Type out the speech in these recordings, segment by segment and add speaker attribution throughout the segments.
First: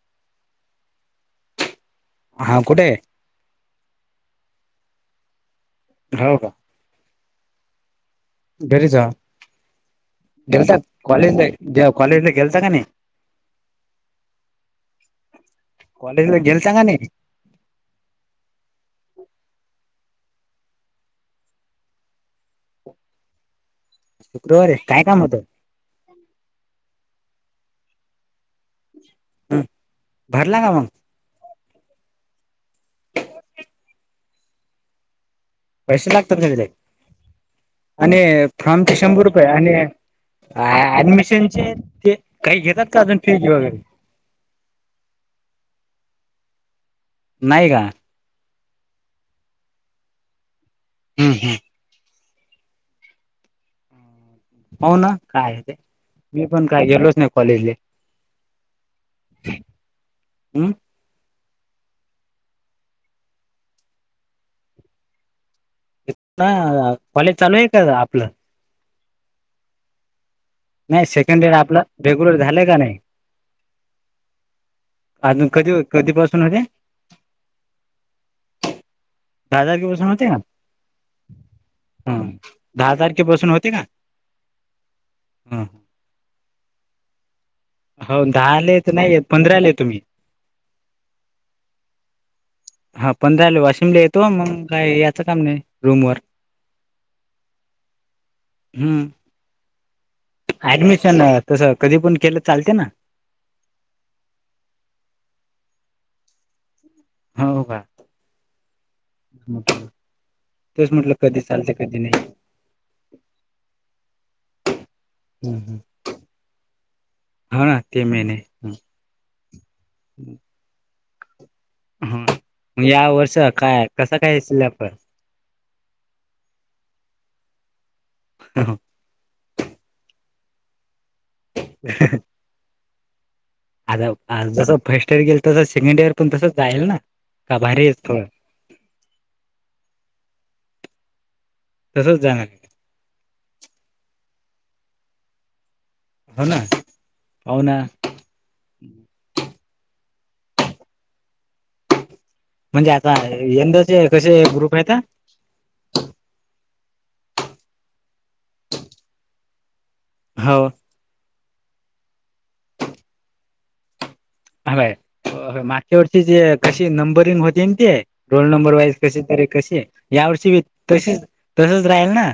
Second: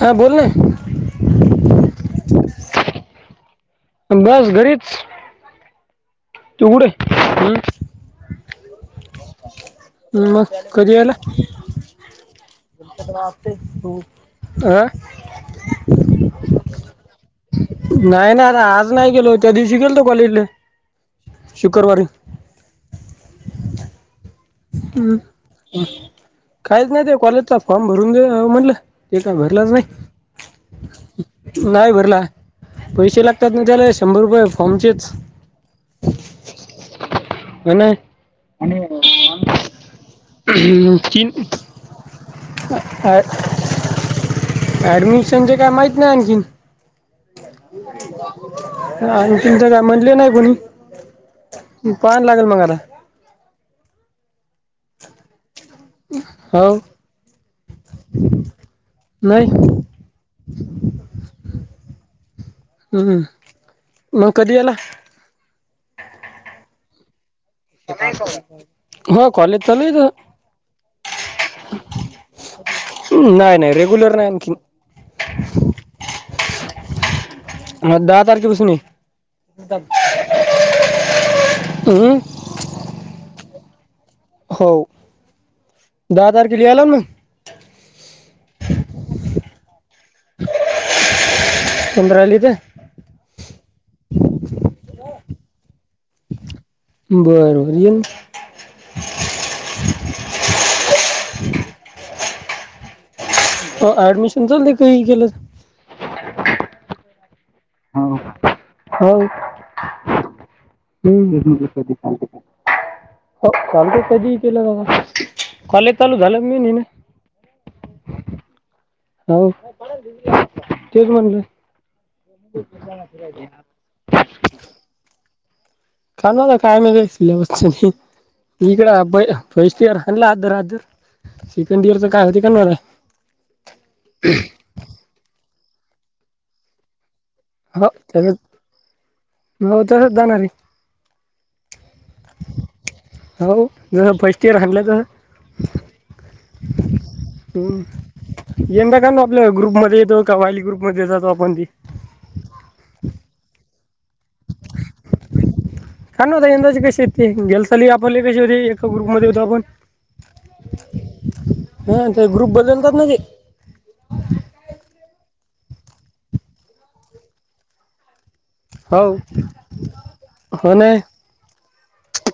Speaker 1: हा बोल ना?
Speaker 2: हा कुठे हे?
Speaker 1: बस घरीच.
Speaker 2: हाव का?
Speaker 1: तू कुठे?
Speaker 2: घरीच जा,
Speaker 1: मग
Speaker 2: गेलता
Speaker 1: कधी यायला
Speaker 2: कॉलेज ग कॉलेजला गेलत का नाही?
Speaker 1: हो, आ
Speaker 2: कॉलेजला गेलता का नाही?
Speaker 1: नाही ना, आज नाही गेलो, त्या दिवशी गेल तो कॉलेजला. शुक्रवारी
Speaker 2: डोरे काय
Speaker 1: हम्म.
Speaker 2: काम होतं?
Speaker 1: काहीच नाही, ते कॉलेजला फॉर्म भरून दे म्हंटलं ते काय भरलंच नाही.
Speaker 2: भरला का मग
Speaker 1: नाही भरला, पैसे लागतात ना त्याला, शंभर रुपये फॉर्मचेच.
Speaker 2: पैसे लागतात गडे, आणि फॉर्मचे शंभर रुपये, आणि
Speaker 1: तीन
Speaker 2: ऍडमिशनचे ते काही घेतात का अजून फी वगैरे
Speaker 1: ऍडमिशनचे काय माहित नाही आणखीन
Speaker 2: नाही का
Speaker 1: आणखीन जे काय म्हणले नाही कोणी.
Speaker 2: हम्म हम्.
Speaker 1: पहान लागेल मग आता.
Speaker 2: हाव ना, काय आहे ते मी पण
Speaker 1: हो
Speaker 2: काय गेलोच नाही कॉलेजले,
Speaker 1: नाही
Speaker 2: हम्.
Speaker 1: हम्, मग कधी याला
Speaker 2: कॉलेज चालू आहे? का आपलं
Speaker 1: हो, कॉलेज चालुय ना.
Speaker 2: नाही सेकंड इयर आपल रेग्युलर झालं का नाही?
Speaker 1: नाही नाही रेग्युलर नाही आणखी
Speaker 2: अजून कधी कधीपासून होते?
Speaker 1: ह दहा तारखे पासून
Speaker 2: दहा
Speaker 1: हे,
Speaker 2: तारखेपासून होते
Speaker 1: हम्.
Speaker 2: का दहा तारखेपासून होते का?
Speaker 1: हो,
Speaker 2: हं, हं.
Speaker 1: दहा तारखेला यायला मग?
Speaker 2: हो, दहा लेत नाही येत, पंधरा येतो मी.
Speaker 1: [unintelligible] पंधराला येतय
Speaker 2: हा, पंधरा वाशिमला येतो मग, काय याच काम नाही रूम वर.
Speaker 1: बर-बर येवून जा.
Speaker 2: हम्म! ऍडमिशन तसं कधी पण केलं चालते ना?
Speaker 1: हो ऍडमिशन चालते काही केलं.
Speaker 2: हो का.
Speaker 1: हो का होव.
Speaker 2: म्हटलं
Speaker 1: ह
Speaker 2: तेच म्हटलं
Speaker 1: कधी
Speaker 2: कधी
Speaker 1: चालते
Speaker 2: नाही.
Speaker 1: ते [unintelligible] हो चालत कधी केलं बाबा, कॉलेज चालू झालं की नाही म्हणे?
Speaker 2: हा.. ते मेन ये -
Speaker 1: हो.. तेच म्हणलं.
Speaker 2: हा.. या वर्ष काय कस काय स्लॅप
Speaker 1: कालवाला काय नाही सिलेबस
Speaker 2: आहे?
Speaker 1: इकड फर्स्ट इयर हल्लात. राज्यात सेकंड इयर च काय होते गड्या
Speaker 2: आता जसं फर्स्ट इयर गेल तसं सेकंड इयर पण तसं जाईल ना. का भारी
Speaker 1: हो
Speaker 2: आहेच
Speaker 1: त्या
Speaker 2: थोडं?
Speaker 1: म तसच जाणार आहे.
Speaker 2: तसंच जाणार आहे.
Speaker 1: भाऊ जसं फर्स्ट इयर हाणला का.
Speaker 2: हो ना, होव ना.
Speaker 1: यंदा का ना आपल्या ग्रुप मध्ये येतो का वायली ग्रुप मध्ये जातो आपण ती
Speaker 2: म्हणजे आता यंदाचे कसे ग्रुप आहे का?
Speaker 1: का नवता यंदाजी कशी येत गेल ली आपण कशी होती एका ग्रुप मध्ये होतो आपण
Speaker 2: हो
Speaker 1: हा.. ते ग्रुप बदलतात ना तेे
Speaker 2: हय मागच्या वर्षीचे जे कशी नंबरिंग होती ना ते रोल नंबर वाईज
Speaker 1: हो
Speaker 2: कशी तर कशी या वर्षी बी
Speaker 1: हो नाही
Speaker 2: तशीच तसच राहील ना?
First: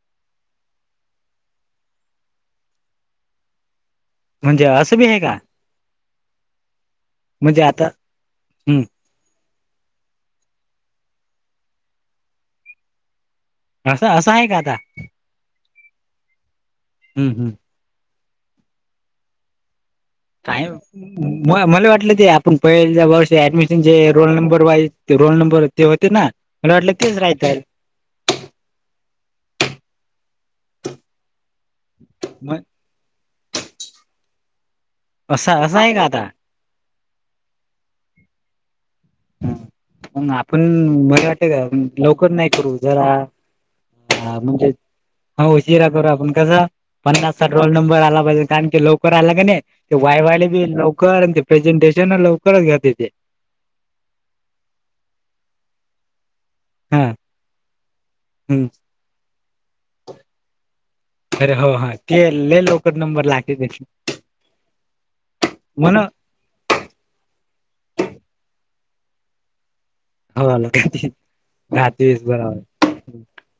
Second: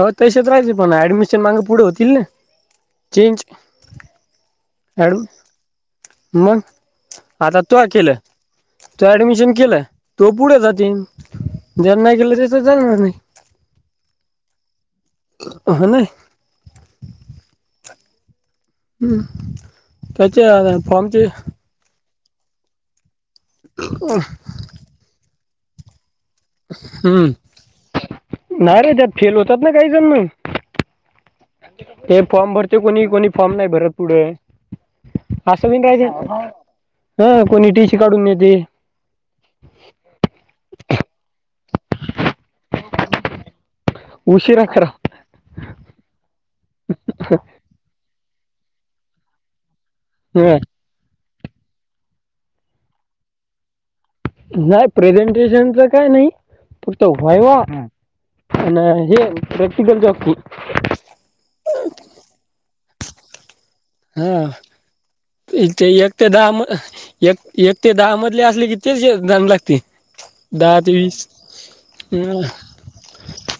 Speaker 1: हो तशत राहायचे पण ऍडमिशन माग पुढे होतील ना.. चेंज
Speaker 2: म्हणजे असं बी आहे
Speaker 1: हॅलो!..
Speaker 2: का
Speaker 1: मग, आता तू केलं?
Speaker 2: हम्
Speaker 1: तो ऍडमिशन केलं, तो पुढे जातील ज्यांनी नाही केलं त्याच जाणार नाही.
Speaker 2: असं असं आहे का आता?
Speaker 1: हो.. नाही
Speaker 2: हम् हम्
Speaker 1: हम्
Speaker 2: काय व.. म.. मला वाटलं ते अप पण पहिले वर्षी ऍडमिशनचे रोल नंबर वाइज ते रोल नंबर ते होते ना मला वाटलं तेच
Speaker 1: हम्म..
Speaker 2: राहतय
Speaker 1: नाही रे, त्यात फेल होतात ना काही जण मग ते फॉर्म
Speaker 2: मग
Speaker 1: भरते कोणी कोणी फॉर्म नाही भरत पुढे असं बन
Speaker 2: आहे
Speaker 1: राहिज
Speaker 2: का आता
Speaker 1: हं कोणी टीशी काढून नेते.
Speaker 2: ह प आपण मला वाट का लवकर नाही करू जरा हा..
Speaker 1: उशिरा
Speaker 2: म्हणजे
Speaker 1: करा
Speaker 2: ह उशिरा करू आपण कस पन्नास- साठ रोल नंबर आला पाहिजे कारण की लवकर आला का नाही ते वायवाले
Speaker 1: हा.
Speaker 2: बी लवकर ते प्रेझेंटेशन लवकरच घेत ते
Speaker 1: व्हयं प्रेझेंटेशनच काय नाही.
Speaker 2: हा
Speaker 1: फक्त वयव आणि हे.. प्रॅक्टिकल जात नाही.
Speaker 2: अरे हो हा ते लइ लवकर नंबर लागे
Speaker 1: हा ते एक ते दहा म एक एक ते दहा मधले असले की तेच जाण लागते.
Speaker 2: हो
Speaker 1: दहा ते वीस
Speaker 2: दहा तेवीस
Speaker 1: हम्
Speaker 2: बरोबर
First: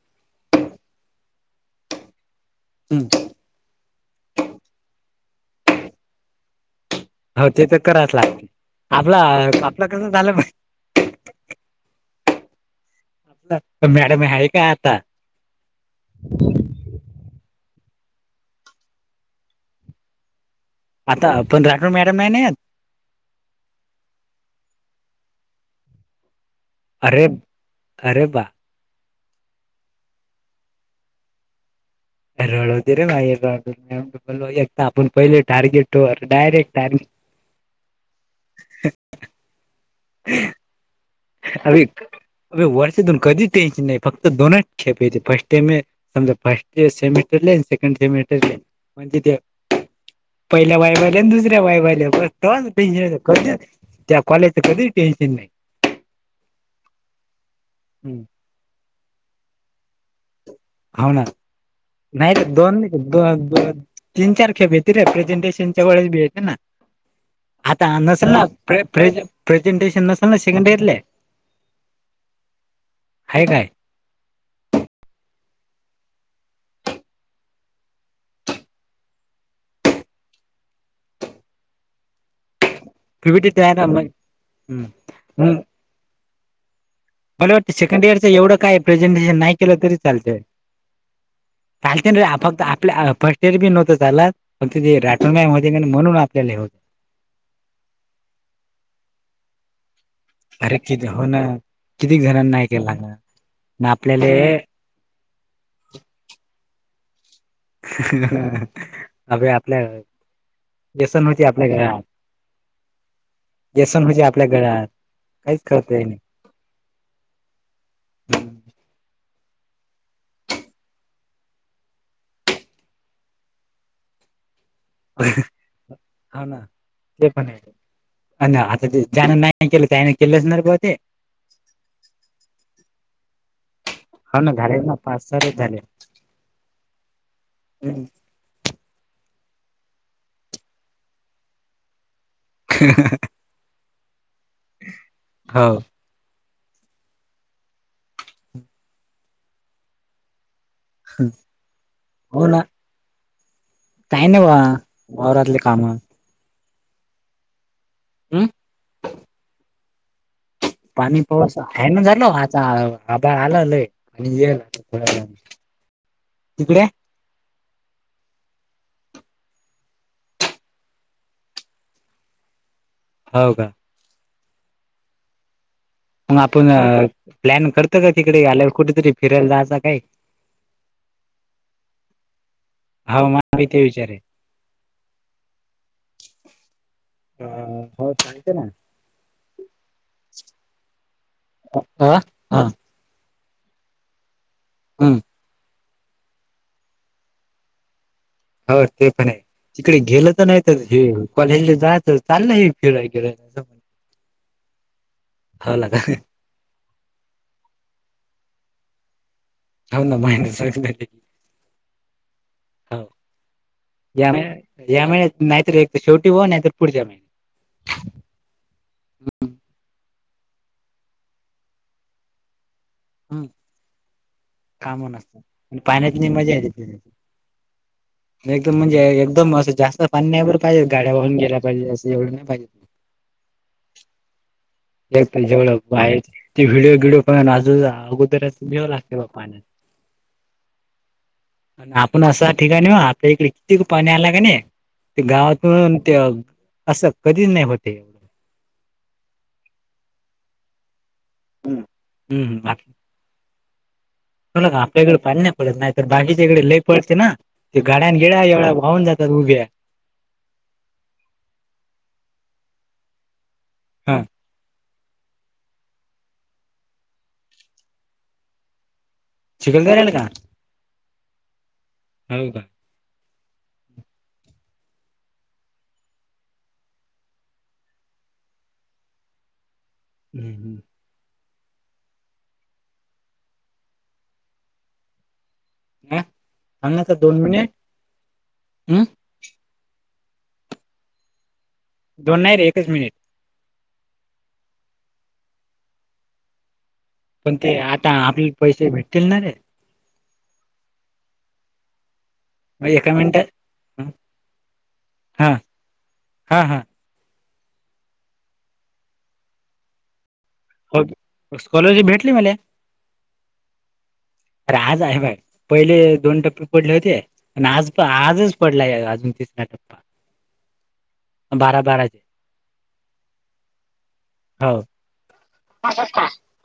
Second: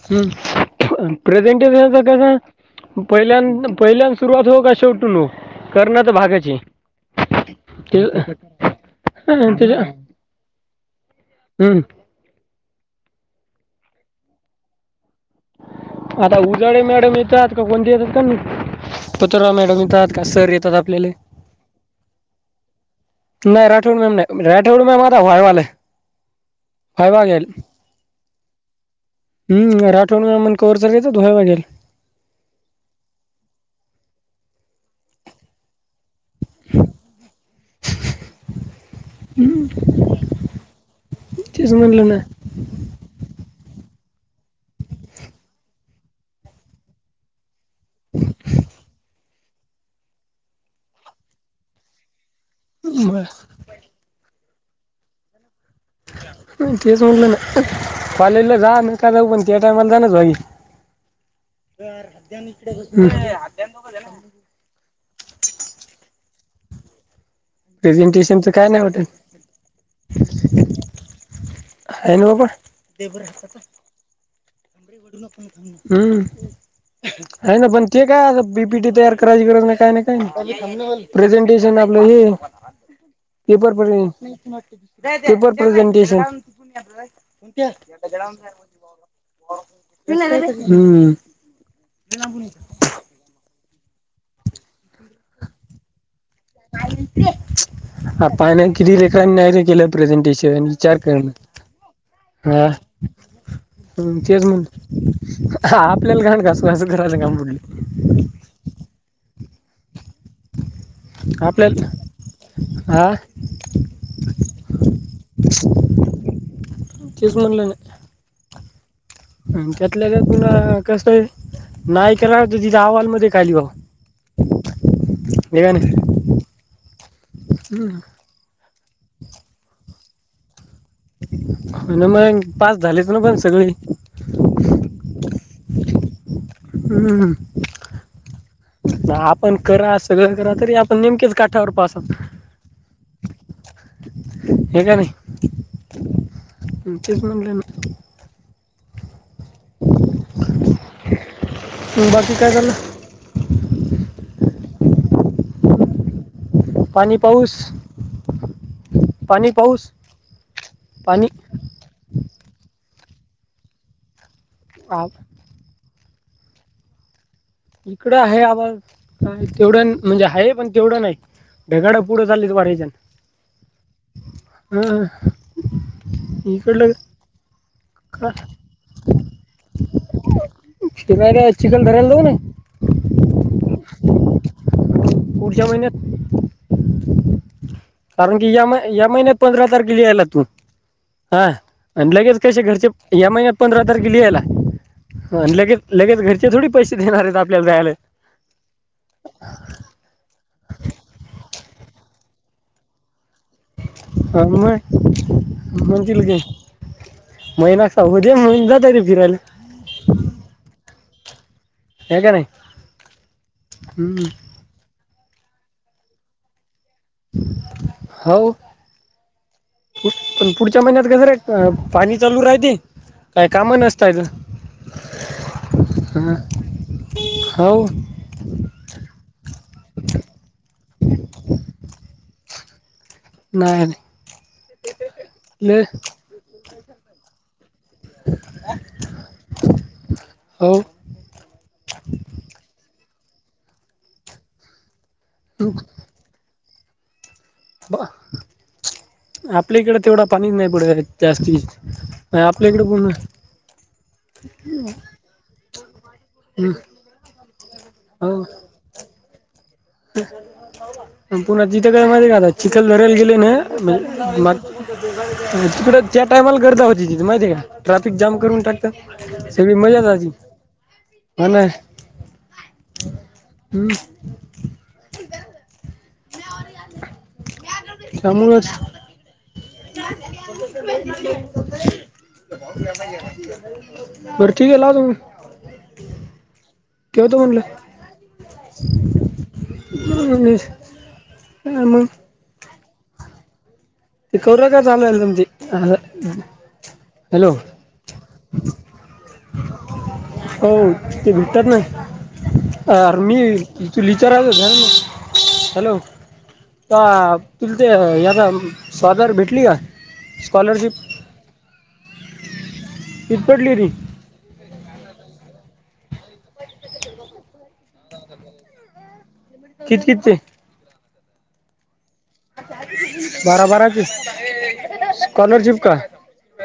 Speaker 1: हम्म प्रेझेंटेश कसं पहिल्या अन.. पहिल्यांद सुरुवात हो का शेवटी नू करणार तर भागाच आहे.
Speaker 2: हो ते तर करायच लागते, आपला
Speaker 1: त्याच्या
Speaker 2: आपला कसं झालं पाहिज.
Speaker 1: हम्म
Speaker 2: मॅडम आहे का आता?
Speaker 1: आता उजाडे मॅडम येतात का कोणते येतात का नाही पतुरा मॅडम येतात का सर येतात आपल्या
Speaker 2: आ आपण राठोड मॅडम आहे ना
Speaker 1: नाही राठोड मॅम नाही राठोड मॅम आता वायवाला आहे हाय
Speaker 2: अरे
Speaker 1: वाघेल.
Speaker 2: अरे बा
Speaker 1: हम् राठवण मण कोरचालेत धुहे्या माघेल.
Speaker 2: रडवते रे नाहीड एकता आपण पहिले टार्गेटर डायरेक्ट टार्गे
Speaker 1: हम्
Speaker 2: ह [inaudible] अर
Speaker 1: ना
Speaker 2: अ वर्ष दोन कधीच त्या्यायच नाही फक्त दोनच खेपेयचे फर्स्ट टामे. समज फस्ट सेमिस्टर. म्हणज ते पहिल्या बाई आल्या दुसऱ्या बाईफ आल्या टेन्शन
Speaker 1: बरं
Speaker 2: कधी त्या कॉलेजच कधी टेन्शन नाही.
Speaker 1: तेच म्हटलं ना कॉलेजला जा न का जाऊ पण त्या टायमाला जा ना च भावी
Speaker 2: होा ना.. नाही र दोन नाही दोन द.. दोन तीन चार खेप येते रे प्रेझेंटेशनच्या वेळी येते ना? आता नसेल नाे
Speaker 1: प्रेझेंटेशनच काय
Speaker 2: प्रे...
Speaker 1: नाही वाटत
Speaker 2: प्रे प्रेझेंटेशन नसेल ना सेकंड इयरले
Speaker 1: आहेन बाबा
Speaker 2: आहे काय
Speaker 1: ह आहे ना पण ते काय आ बीपीटी तयार करायची गरज नाही काय ना काय प्रेझेंटेशन आपलं हे.
Speaker 2: ह [unintelligible]
Speaker 1: पप पपर प्रझंटेशन.
Speaker 2: मला वाटतं सेकंड इयरच एवढं काय प्रेझेंटेशन नाही केलं तरी चालतय.
Speaker 1: हम्म
Speaker 2: चालते ना रे फक्त आपल्या बी नव्हं चालात पण त ते राठून का होते म्हणून आपल्याला हो.
Speaker 1: अ ना किती रलेखड नाही केलं प्रेझेंटेशन. वि
Speaker 2: अरे
Speaker 1: चार
Speaker 2: किती
Speaker 1: कर
Speaker 2: हो ना किती जणांना
Speaker 1: हा
Speaker 2: हे केलं लागणार ना आपल्याले
Speaker 1: तेच म्ह. आपल्याला घाण घसूं करायच का बडलं.
Speaker 2: अ आपल्या व्यसन होती आपल्या घरात.
Speaker 1: आं
Speaker 2: व्यसन म्हजे आपल्या घरात काहीच करतय नाही.
Speaker 1: चस म्हनलेने. त्यातल्या तर तुन कसय नाही करात तिथे अहवालमध्येध्ये खली बा ह [unintelligible]
Speaker 2: हा ना ते पण
Speaker 1: हम्म.
Speaker 2: आहे आ आता ते ज्यांना नाही केलं त्यांना आता केला असणार ते.
Speaker 1: हो ना मग पास झालेच ना पण सगळे.
Speaker 2: हो ना झाले ना पाच सारच झाले.
Speaker 1: हम्म. आपण करा सगळं करा तरी आपण नेमकेच काठावर पासा.
Speaker 2: [inaudible]
Speaker 1: हे काय आणि
Speaker 2: हो
Speaker 1: तेच म्हणलं न बाकी काय चाल्लं
Speaker 2: काय नाही भा वावरातले काम
Speaker 1: पाणी पाऊस
Speaker 2: हम्म
Speaker 1: पाणी पाऊस
Speaker 2: पाणी पाऊस हाय न झालो आचा आबाळ आला लय
Speaker 1: आप
Speaker 2: आणि [unintelligible] तिकड्या
Speaker 1: इकडं हाय आवाज काय तेवढं म्हणजे हाय पण तेवढं नायी. ढगाड पुड चालीत वाऱ्याचान
Speaker 2: हाव का
Speaker 1: हम्म
Speaker 2: मग आपून प्लॅन करत का तिकडे आल्यावर कुठेतरी फिरायला जायचा काही
Speaker 1: [unintelligible] जाऊ नाही
Speaker 2: आ मा [unintelligible] ती विचारे
Speaker 1: पुढच्या महिन्यात
Speaker 2: आ
Speaker 1: कारण की या म या महिन्यात पंधरा तारखे लिहायला तू हा आण
Speaker 2: अ
Speaker 1: लगेच कसे
Speaker 2: हा
Speaker 1: घरचे या महिन्यात पंधरा तारखे लिहायला
Speaker 2: हम्म
Speaker 1: ह अन लगेच लगेच घरचे थोडे पैसे देणारेत आपल्याला जायला
Speaker 2: ह ते कणे तिकडे गेलं तर नाही तर हे कॉलेजले जा चाललं हे फिराय इकडं
Speaker 1: हम म
Speaker 2: हो ना
Speaker 1: मग दिल कि महिना स हूदे म्हणून जात्याली फिरायला
Speaker 2: हावना
Speaker 1: हे का नाही
Speaker 2: [unintelligible]
Speaker 1: हम्म.
Speaker 2: या महिन्यात नाहीतर एक तर शेवटी हो नाहीतर पुढच्या महिन्या
Speaker 1: हो पण पुढच्या महिन्यात कास रे पाणी चालू राहिते
Speaker 2: हम
Speaker 1: काय काम नसतायत.
Speaker 2: काम नसतात आणि पान्यातनी मजा येते.
Speaker 1: हो
Speaker 2: एकदम म्हणजे एकदम असं जास्त पाणी नाही बर पाहिजे गाड्या वाहून गेल्या पाहिजे असं एवढं नाही पाहिजे.
Speaker 1: मग
Speaker 2: एकट जेवलो बाहेर ते व्हिडिओ बिडीओ [unintelligible] अगोदर अस [unintelligible] असते पाण्यात
Speaker 1: हो
Speaker 2: अन आपण असा ठिकाणी ओ आपल्या [unintelligible] पाणी आला किनी कि गावातून त्यो अस कधी नाय होत.
Speaker 1: ब आपल्या इकडे तेवढं पाणी नाही पढरी जास्ती नाही
Speaker 2: हम्म
Speaker 1: आपल्या इकड
Speaker 2: आपलं
Speaker 1: कोण
Speaker 2: [unintelligible] का आपल्या इकड पाणी नाही पडत नाही तर बाकीच्या इकडे
Speaker 1: हं,
Speaker 2: लई पळते ना ते गड्या न गिड्या एवढ्या वाहून जाता उभ्या
Speaker 1: अन पुन्हा जित काय माहिते का चिखल भरायला गेले ना
Speaker 2: हा
Speaker 1: म्ह तिकड त्या टायमाला गर्दा होती तिथे माहिते का ट्राफिक जाम करून टाक त सगळी मजा
Speaker 2: चिखलदऱ्याला का?
Speaker 1: जाती अन
Speaker 2: हो का?
Speaker 1: हम्म [unintelligible] त्यामुळंच [unintelligible] [unintelligible] वरती गेला तुम्ही
Speaker 2: ह
Speaker 1: ठवतो म्हणलं
Speaker 2: हम्म
Speaker 1: आणि ह म
Speaker 2: दोन नाही र एकच मिनिट
Speaker 1: ते कररा का चालू आहेल तुमची हॅलो
Speaker 2: पण ते आता आपले पैसे भेटतील ना रे
Speaker 1: हो ते भेटतात ना
Speaker 2: एका
Speaker 1: र मी
Speaker 2: मिनिटात
Speaker 1: त तुच रा
Speaker 2: हा
Speaker 1: हॅलो
Speaker 2: हा हा.
Speaker 1: आ तुला ते या स्ॉजर भेटली का स्कॉलरशिप
Speaker 2: हो स्कॉलची भेटली मला
Speaker 1: किती पडली ती
Speaker 2: राजज आहे बाई पहिले दोन टप्पे पडले होते आणि आज आजच पडलाय अजून तिथ
Speaker 1: किती किती ते
Speaker 2: बारा बाराचे
Speaker 1: बारा बाराची
Speaker 2: हो
Speaker 1: स्कॉलरशिप का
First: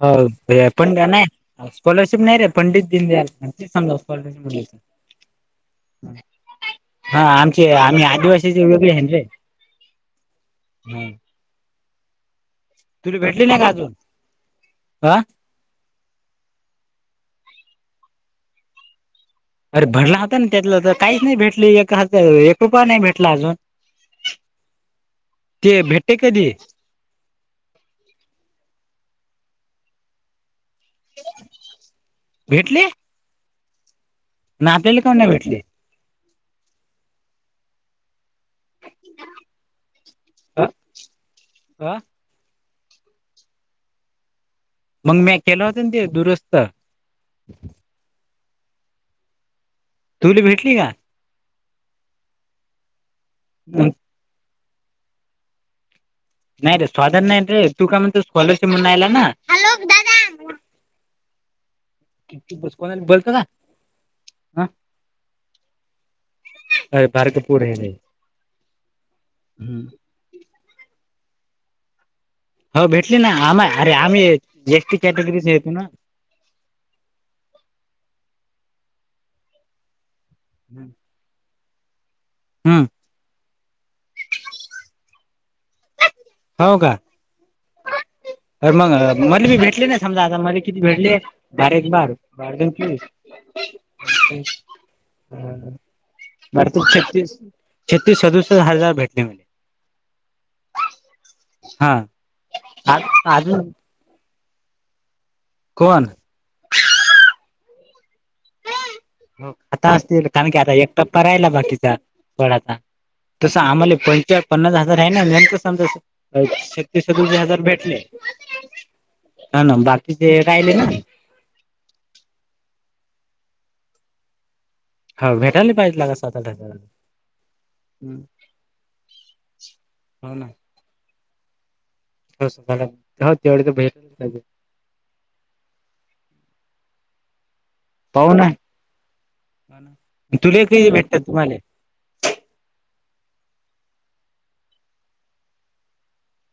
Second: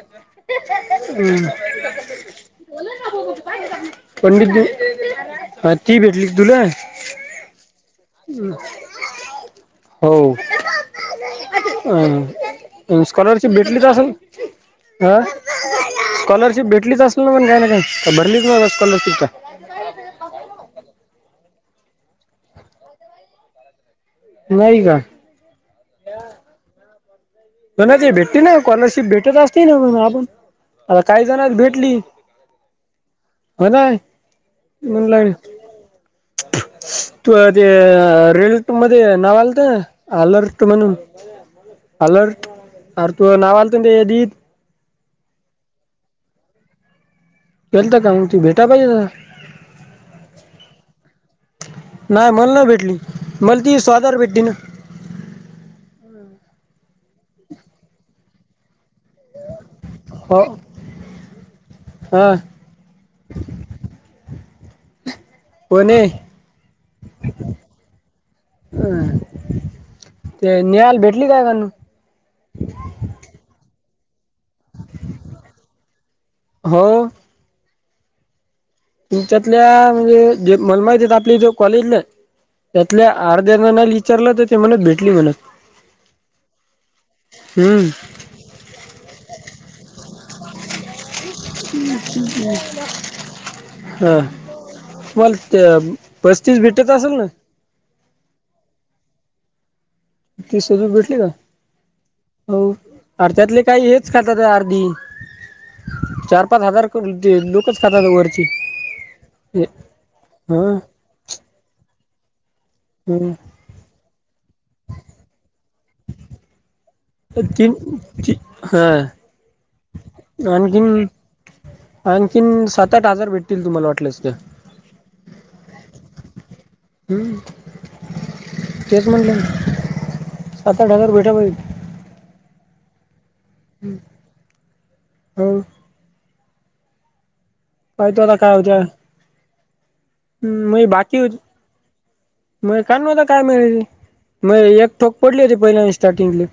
Speaker 2: हो पण घ
Speaker 1: हम्म.
Speaker 2: नाही स्कॉलरशिप नाही रे पंडित दिनदयालच समजा स्कॉलरशिप
Speaker 1: ह ती भेटली तुला
Speaker 2: हा आमचे आम्ही आदिवासीचे वेगळे आहे रे
Speaker 1: हो
Speaker 2: ह
Speaker 1: स्कॉलरशिप
Speaker 2: नाही का
Speaker 1: भेटली तर
Speaker 2: अजून
Speaker 1: असेल ह स्कॉलरशिप भेटलीच असेल ना पण काय ना काय भरलीच ना स्कॉलरशिपच्या
Speaker 2: अरे भरला होता ना त्यातलं तर काहीच नाही भेटली एक रुपय नाही भेटला अजून
Speaker 1: नाही का
Speaker 2: ते भेटते कधी
Speaker 1: ना ते भेटते ना स्कॉलरशिप भेटत असते ना आपण आता काही जण भेटली
Speaker 2: भेटले
Speaker 1: हो नाय
Speaker 2: ना आपल्याला का नाही
Speaker 1: म्हणग
Speaker 2: भेटले
Speaker 1: तू ते रेल मध्ये नाव आलत अलर्ट
Speaker 2: अ?
Speaker 1: म्हणून
Speaker 2: अ?
Speaker 1: अलर्ट तू नावालत ते द
Speaker 2: मग मी केलं होत ते दुरुस्त
Speaker 1: ेलता का त बेटा पाहिजे
Speaker 2: तुला भेटली का
Speaker 1: नाही मला न भेटली मला ती
Speaker 2: नाही
Speaker 1: स्वादार भेटली ना
Speaker 2: नाही रे साधार नाही रे तू काय म्हण स्ॉलरशिप म्हणून आयला ना हॅलो दादा
Speaker 1: हो हा
Speaker 2: कोणा बोलत का ह
Speaker 1: कोणे
Speaker 2: आरे बारक पोर आहे रे
Speaker 1: ते निहाल भेटली काय काू
Speaker 2: हो भेटली ना आम्हा अरे आम्ही एस टी कॅटेगरी येतो ना
Speaker 1: हो तुमच्यातल्या म्हणजे जे मलमाहितेत आपली ज कॉलेजला
Speaker 2: हम्म
Speaker 1: त्यातल्या अर्ध्याना नाही विचारलं तर ते म्हणत भेटली म्हणत
Speaker 2: होा का
Speaker 1: हम्
Speaker 2: अर मग मला मी भेटले नाही समजा आता मला किती भेटले बारा एक बार बार दुनी चोविस
Speaker 1: हा तुम्हाला ते पस्तीस
Speaker 2: विस
Speaker 1: भेटत
Speaker 2: ती
Speaker 1: असेल ना
Speaker 2: छत्तीस छत्तीस सदुस हजार भेटतिन म्हले
Speaker 1: तीस रपये भेटले का
Speaker 2: हा
Speaker 1: हो अर्ध्यातले
Speaker 2: अजून
Speaker 1: काही आहेत. घालत ते अर्धी
Speaker 2: कोण
Speaker 1: चार पाच हजार. ते लोकच खातात वरची.
Speaker 2: हो
Speaker 1: हे
Speaker 2: आता असतील कारण की
Speaker 1: हा
Speaker 2: आता एक टप्पा राहिला बाकीचा थोडाचा.
Speaker 1: हम्म
Speaker 2: जस आम्हाला पं पन्नास हजार आहे ना नंत समजा. हजार
Speaker 1: तीन
Speaker 2: भेटले
Speaker 1: ती हा
Speaker 2: ह ना बाकीचे राहिले ना.
Speaker 1: आणखीन आणखीन सात आठ हजार भेटतील तुम्हाला वाटलंस ते.
Speaker 2: ह भेटायला पाहिजे का सात आठ हजार.
Speaker 1: हम् तेच म्हटलं
Speaker 2: हो
Speaker 1: सतत सात आठ हजार भेटेल.
Speaker 2: हो स हो तेवढे तर भेट
Speaker 1: हो पाहि
Speaker 2: पाहू
Speaker 1: तेवढ
Speaker 2: ना
Speaker 1: काय होतय.
Speaker 2: तुला
Speaker 1: हम्म म
Speaker 2: किती
Speaker 1: बाकी हो.
Speaker 2: भेटतात तुम्हाला
Speaker 1: मग कानवता काय मि मग एक ठोक पडली होती पहिल्या स्टार्टिंगले.